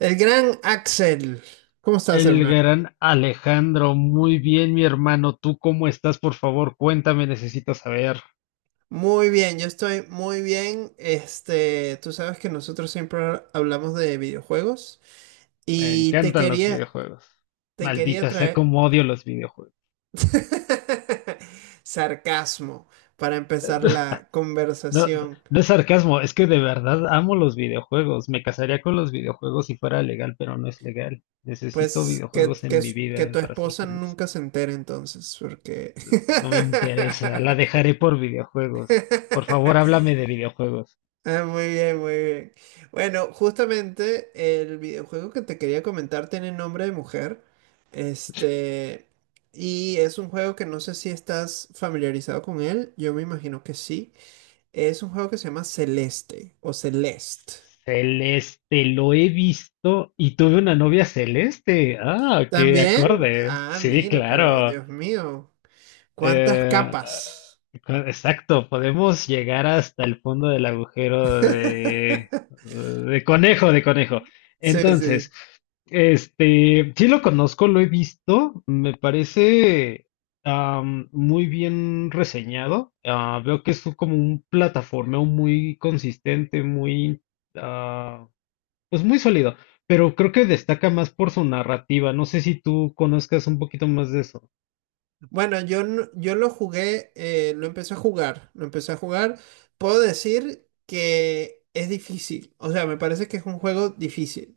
El gran Axel, ¿cómo estás, El hermano? gran Alejandro, muy bien, mi hermano. ¿Tú cómo estás? Por favor, cuéntame, necesito saber. Muy bien, yo estoy muy bien. Este, tú sabes que nosotros siempre hablamos de videojuegos Me y encantan los videojuegos. te quería Maldita sea, traer cómo odio los videojuegos. sarcasmo para empezar la No, conversación. no es sarcasmo, es que de verdad amo los videojuegos. Me casaría con los videojuegos si fuera legal, pero no es legal. Necesito Pues videojuegos en mi que vida tu para ser esposa feliz. nunca se entere entonces, porque... No me interesa, la dejaré por videojuegos. Por favor, háblame de videojuegos. Ah, muy bien, muy bien. Bueno, justamente el videojuego que te quería comentar tiene nombre de mujer. Este, y es un juego que no sé si estás familiarizado con él. Yo me imagino que sí. Es un juego que se llama Celeste o Celeste. Celeste, lo he visto y tuve una novia celeste. Ah, qué ¿También? acorde. Ah, Sí, mira, pero claro. Dios mío, cuántas Eh, capas. Exacto, podemos llegar hasta el fondo del agujero de, de conejo, de conejo. Sí, sí. Entonces, este, sí lo conozco, lo he visto, me parece muy bien reseñado. Ah, veo que es como un plataformeo muy consistente, muy ah, pues muy sólido, pero creo que destaca más por su narrativa. No sé si tú conozcas un poquito más de eso. Bueno, yo, yo lo jugué, lo empecé a jugar, lo empecé a jugar. Puedo decir que es difícil, o sea, me parece que es un juego difícil.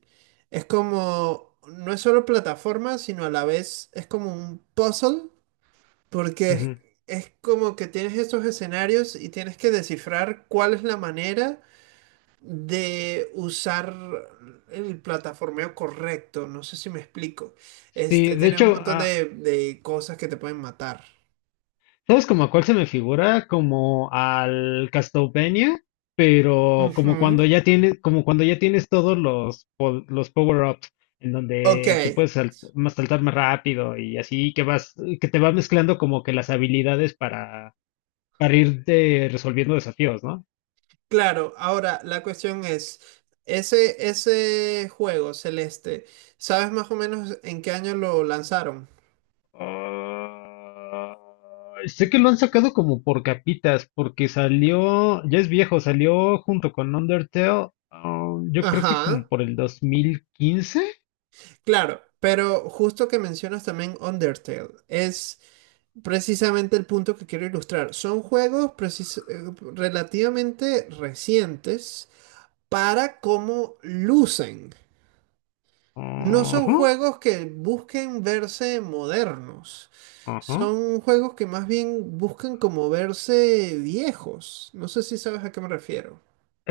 Es como, no es solo plataforma, sino a la vez es como un puzzle, porque Ujú. es como que tienes estos escenarios y tienes que descifrar cuál es la manera de usar el plataformeo correcto. No sé si me explico. Este, Sí, de tienes un hecho, montón de cosas que te pueden matar. ¿sabes como a cuál se me figura? Como al Castlevania, pero como Ujú. cuando ya tienes, como cuando ya tienes todos los power-ups, en Ok, donde que puedes más saltar más rápido y así que vas, que te va mezclando como que las habilidades para ir resolviendo desafíos, ¿no? claro. Ahora, la cuestión es, ese juego celeste, ¿sabes más o menos en qué año lo lanzaron? Ah, sé que lo han sacado como por capitas, porque salió, ya es viejo, salió junto con Undertale, yo creo que Ajá, como por el 2015. claro, pero justo que mencionas también Undertale, es precisamente el punto que quiero ilustrar. Son juegos precis- relativamente recientes para cómo lucen. No son Ajá, juegos que busquen verse modernos. ajá. Son juegos que más bien buscan como verse viejos. No sé si sabes a qué me refiero.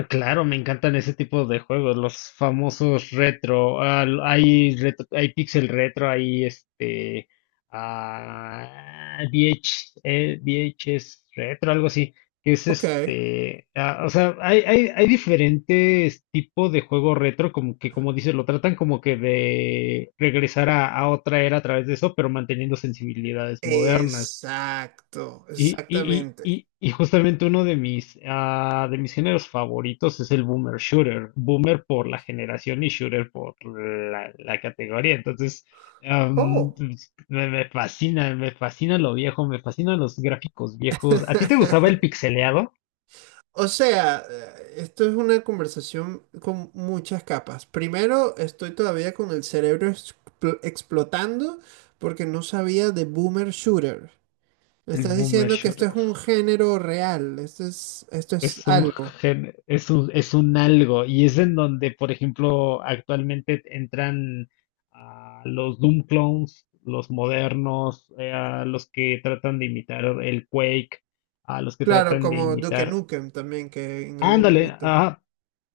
Claro, me encantan ese tipo de juegos, los famosos retro. Hay retro, hay pixel retro, hay este VHS retro, algo así, que es Ok. este, o sea, hay diferentes tipos de juego retro, como que como dices, lo tratan como que de regresar a otra era a través de eso, pero manteniendo sensibilidades modernas. Exacto, Y, y, y, exactamente. y, y justamente uno de mis géneros favoritos es el boomer shooter. Boomer por la generación y shooter por la categoría. Entonces, Oh. pues, me fascina, me fascina lo viejo, me fascinan los gráficos viejos. ¿A ti te gustaba el pixeleado? O sea, esto es una conversación con muchas capas. Primero, estoy todavía con el cerebro explotando porque no sabía de Boomer Shooter. Me El estás boomer diciendo que esto es shooter. un género real, esto es Es un algo. gen- es un, es un algo, y es en donde, por ejemplo, actualmente entran los Doom clones, los modernos, a los que tratan de imitar el Quake, a los que Claro, tratan de como Duke imitar. Nukem también, que en algún Ándale, momento. ajá,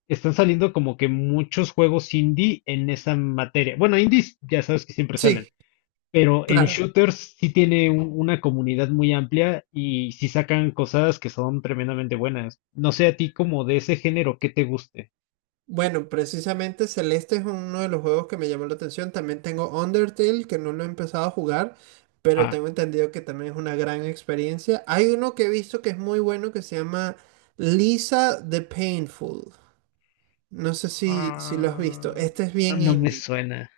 están saliendo como que muchos juegos indie en esa materia. Bueno, indies ya sabes que siempre salen, Sí, pero en claro. shooters sí tiene una comunidad muy amplia y sí sacan cosas que son tremendamente buenas. No sé a ti como de ese género, ¿qué te guste? Bueno, precisamente Celeste es uno de los juegos que me llamó la atención. También tengo Undertale, que no lo he empezado a jugar, pero Ah, tengo entendido que también es una gran experiencia. Hay uno que he visto que es muy bueno que se llama Lisa the Painful. No sé si, si lo has visto. ah, Este es bien no me indie. suena,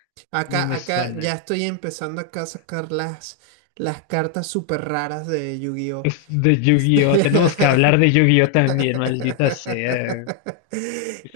no Acá, me acá ya suena. estoy empezando acá a sacar las cartas súper raras de Yu-Gi-Oh! Es de Yu-Gi-Oh! Tenemos que hablar de Yu-Gi-Oh! También, maldita sea.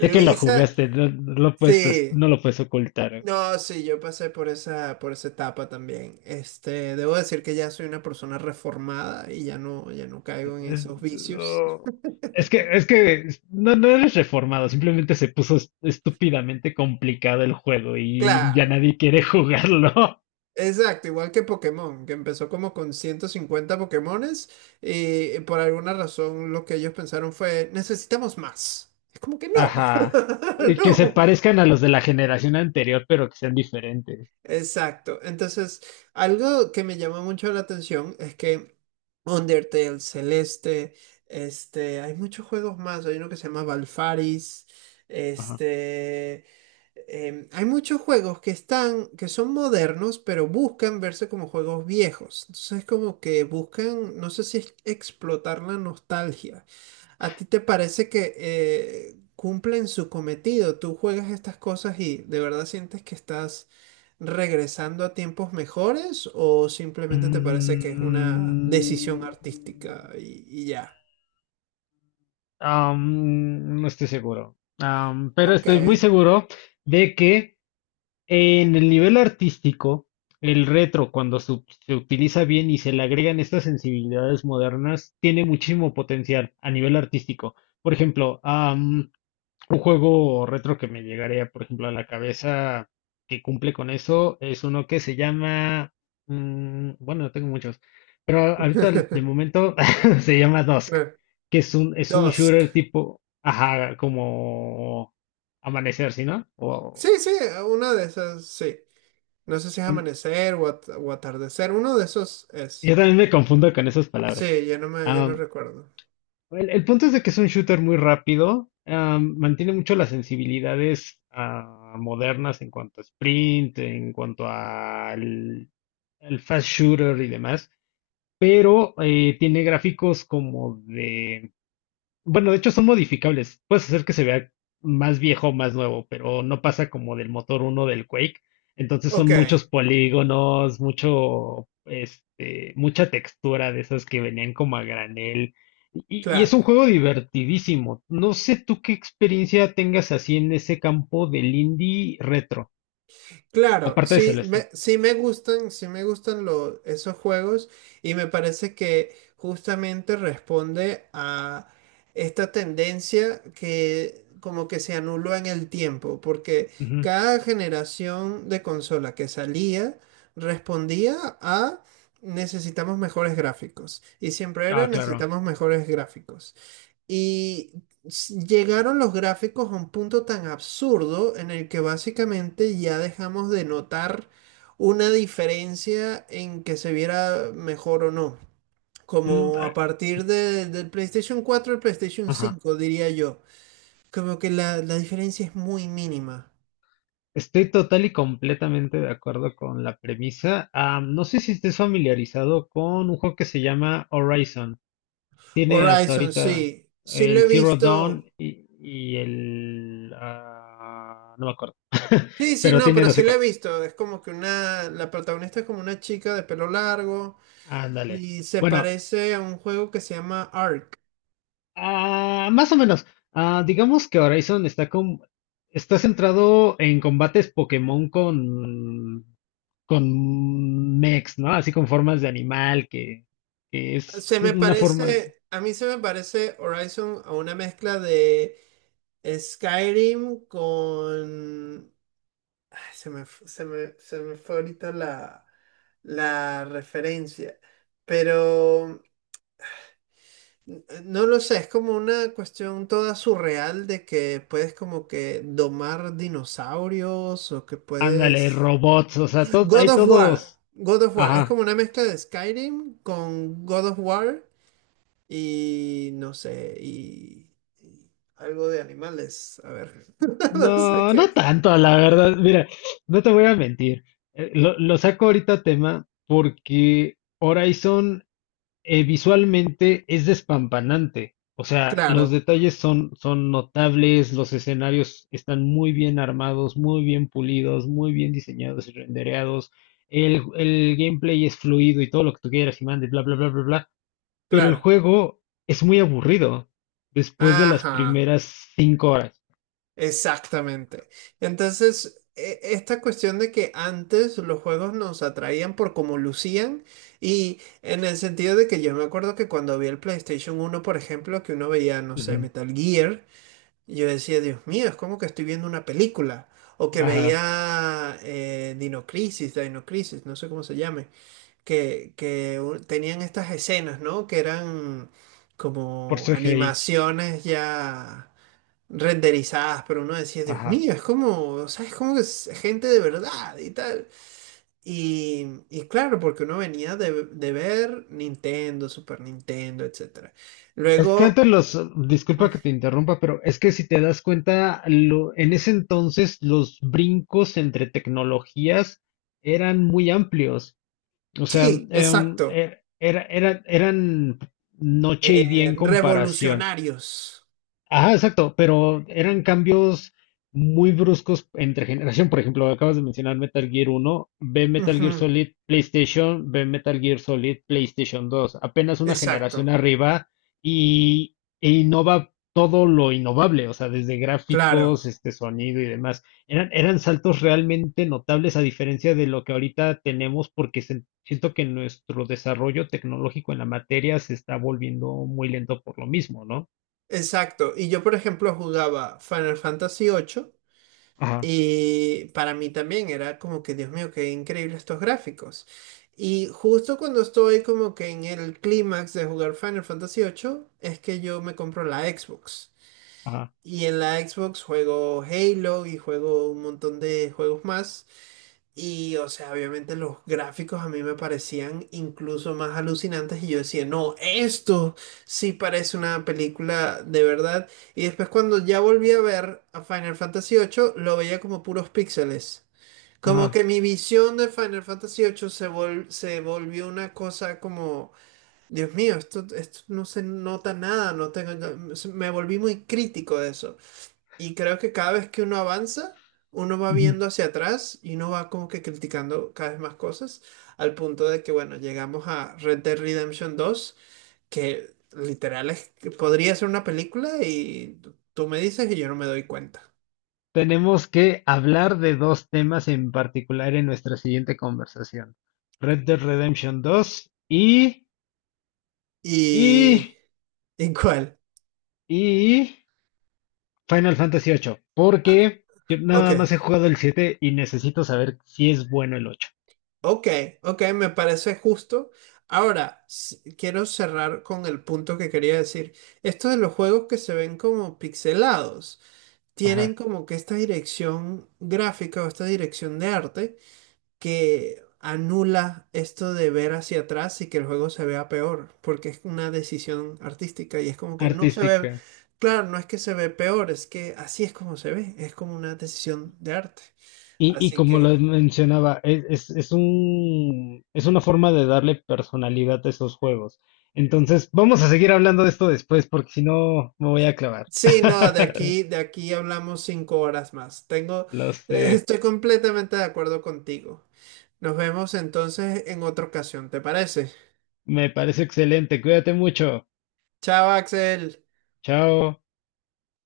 Sé que lo jugaste, no, no lo puedes, sí. no lo puedes ocultar. No, sí, yo pasé por esa etapa también. Este, debo decir que ya soy una persona reformada y ya no, ya no caigo en Es, esos vicios. oh, es que no, no eres reformado, simplemente se puso estúpidamente complicado el juego y ya Claro, nadie quiere jugarlo. exacto, igual que Pokémon, que empezó como con 150 Pokémones y por alguna razón lo que ellos pensaron fue, necesitamos más. Es como que no, Ajá. Y que se no. parezcan a los de la generación anterior, pero que sean diferentes. Exacto. Entonces, algo que me llama mucho la atención es que Undertale, Celeste, este, hay muchos juegos más. Hay uno que se llama Valfaris, Ajá. este, em, hay muchos juegos que están, que son modernos, pero buscan verse como juegos viejos. Entonces es como que buscan, no sé si es explotar la nostalgia. ¿A ti te parece que cumplen su cometido? ¿Tú juegas estas cosas y de verdad sientes que estás regresando a tiempos mejores o simplemente te parece que es una Mm, decisión artística y ya? No estoy seguro. Pero Ok. estoy muy seguro de que en el nivel artístico, el retro, cuando se utiliza bien y se le agregan estas sensibilidades modernas, tiene muchísimo potencial a nivel artístico. Por ejemplo, un juego retro que me llegaría, por ejemplo, a la cabeza que cumple con eso es uno que se llama, bueno, no tengo muchos, pero ahorita de momento se llama Dusk, Claro. que es un Dusk. shooter tipo, ajá, como Amanecer, ¿sí, no? Sí, sí, una de esas, sí. No sé si es amanecer o, o atardecer. Uno de esos es. Yo también me confundo con esas palabras. Sí, ya no me, ya no Am, recuerdo. el punto es de que es un shooter muy rápido, mantiene mucho las sensibilidades modernas en cuanto a sprint, en cuanto al fast shooter y demás, pero tiene gráficos. Como de Bueno, de hecho son modificables. Puedes hacer que se vea más viejo o más nuevo, pero no pasa como del motor uno del Quake. Entonces Ok, son muchos polígonos, mucho, este, mucha textura de esas que venían como a granel. Y es claro. un juego divertidísimo. No sé tú qué experiencia tengas así en ese campo del indie retro, Claro, aparte de Celeste. Sí me gustan esos juegos y me parece que justamente responde a esta tendencia que como que se anuló en el tiempo, porque Ujú. cada generación de consola que salía respondía a necesitamos mejores gráficos y siempre era Ah, claro. necesitamos mejores gráficos. Y llegaron los gráficos a un punto tan absurdo en el que básicamente ya dejamos de notar una diferencia en que se viera mejor o no. Mm, Como a ah, partir del PlayStation 4 al PlayStation ajá. cinco diría yo. Como que la diferencia es muy mínima. Estoy total y completamente de acuerdo con la premisa. Ah, no sé si estés familiarizado con un juego que se llama Horizon. Tiene hasta Horizon, ahorita sí. Sí lo el he Zero visto. Dawn y no me acuerdo, Sí, sí, pero no, tiene pero dos sí lo he secuelas. visto. Es como que una... La protagonista es como una chica de pelo largo. Ándale. Y se Bueno, parece a un juego que se llama Ark. ah, más o menos. Ah, digamos que Horizon está centrado en combates Pokémon con mechs, ¿no? Así con formas de animal, que es Se me una forma, parece, a mí se me parece Horizon a una mezcla de Skyrim con... Ay, se me, f- se me fue ahorita la, la referencia. Pero no lo sé, es como una cuestión toda surreal de que puedes como que domar dinosaurios o que ándale, puedes... robots, o sea, God hay of War. todos, God of War. Es ajá. como una mezcla de Skyrim con God of War y no sé, y algo de animales. A ver, no sé No, no qué. tanto, la verdad. Mira, no te voy a mentir. Lo saco ahorita a tema porque Horizon visualmente es despampanante. O sea, los Claro, detalles son notables, los escenarios están muy bien armados, muy bien pulidos, muy bien diseñados y rendereados. El gameplay es fluido y todo lo que tú quieras y mande, bla, bla, bla, bla, bla. Pero el claro. juego es muy aburrido después de las Ajá, primeras 5 horas. exactamente. Entonces, esta cuestión de que antes los juegos nos atraían por cómo lucían y en el sentido de que yo me acuerdo que cuando vi el PlayStation 1 por ejemplo, que uno veía, no sé, Ujú. Metal Gear. Y yo decía, Dios mío, es como que estoy viendo una película. O que Ajá, veía Dino Crisis, Dino Crisis, no sé cómo se llame, que, tenían estas escenas, ¿no? Que eran por como CGI. animaciones ya renderizadas, pero uno decía, Dios Ajá. mío, es como, o sea, es como que es gente de verdad y tal. Y claro, porque uno venía de ver Nintendo, Super Nintendo, etcétera. Es que Luego... antes mm, disculpa que te interrumpa, pero es que si te das cuenta, en ese entonces los brincos entre tecnologías eran muy amplios. O sea, sí, em, exacto. er- era, era- eran noche y día en comparación. revolucionarios. Ajá, exacto, pero eran cambios muy bruscos entre generación. Por ejemplo, acabas de mencionar Metal Gear uno, ve Metal Gear Ujú, Solid PlayStation, ve Metal Gear Solid PlayStation dos. Apenas una generación exacto, arriba e innova todo lo innovable, o sea, desde claro, gráficos, este sonido y demás. Eran saltos realmente notables a diferencia de lo que ahorita tenemos porque siento que nuestro desarrollo tecnológico en la materia se está volviendo muy lento por lo mismo, ¿no? exacto. Y yo, por ejemplo, jugaba Final Fantasy 8 Ajá, y para mí también era como que, Dios mío, qué increíble estos gráficos. Y justo cuando estoy como que en el clímax de jugar Final Fantasy 8 es que yo me compro la Xbox. ajá. Y en la Xbox juego Halo y juego un montón de juegos más. Y, o sea, obviamente los gráficos a mí me parecían incluso más alucinantes y yo decía, no, esto sí parece una película de verdad. Y después cuando ya volví a ver a Final Fantasy 8 lo veía como puros píxeles. Como Ajá, que mi visión de Final Fantasy 8 se volvió una cosa como, Dios mío, esto no se nota nada, no tengo, me volví muy crítico de eso. Y creo que cada vez que uno avanza, uno va ujú. viendo hacia atrás y uno va como que criticando cada vez más cosas, al punto de que, bueno, llegamos a Red Dead Redemption 2 que literal es que podría ser una película y tú me dices y yo no me doy cuenta. Tenemos que hablar de dos temas en particular en nuestra siguiente conversación. Red Dead Redemption 2 ¿Y, y, ¿Y cuál? y Final Fantasy 8, Ah, porque yo ok, nada más he jugado el 7 y necesito saber si es bueno el 8. ok, ok, me parece justo. Ahora, quiero cerrar con el punto que quería decir. Esto de los juegos que se ven como pixelados, tienen Ajá, como que esta dirección gráfica o esta dirección de arte que anula esto de ver hacia atrás y que el juego se vea peor, porque es una decisión artística y es como que no se ve, artística. claro, no es que se ve peor, es que así es como se ve, es como una decisión de arte. Y Así como que... lo mencionaba, es una forma de darle personalidad a esos juegos. Entonces, vamos a seguir hablando de esto después, porque si no, me voy a clavar. Sí, no, de aquí hablamos 5 horas más. Tengo, Lo sé. estoy completamente de acuerdo contigo. Nos vemos entonces en otra ocasión, ¿te parece? Me parece excelente. Cuídate mucho. Chao, Axel. Chao.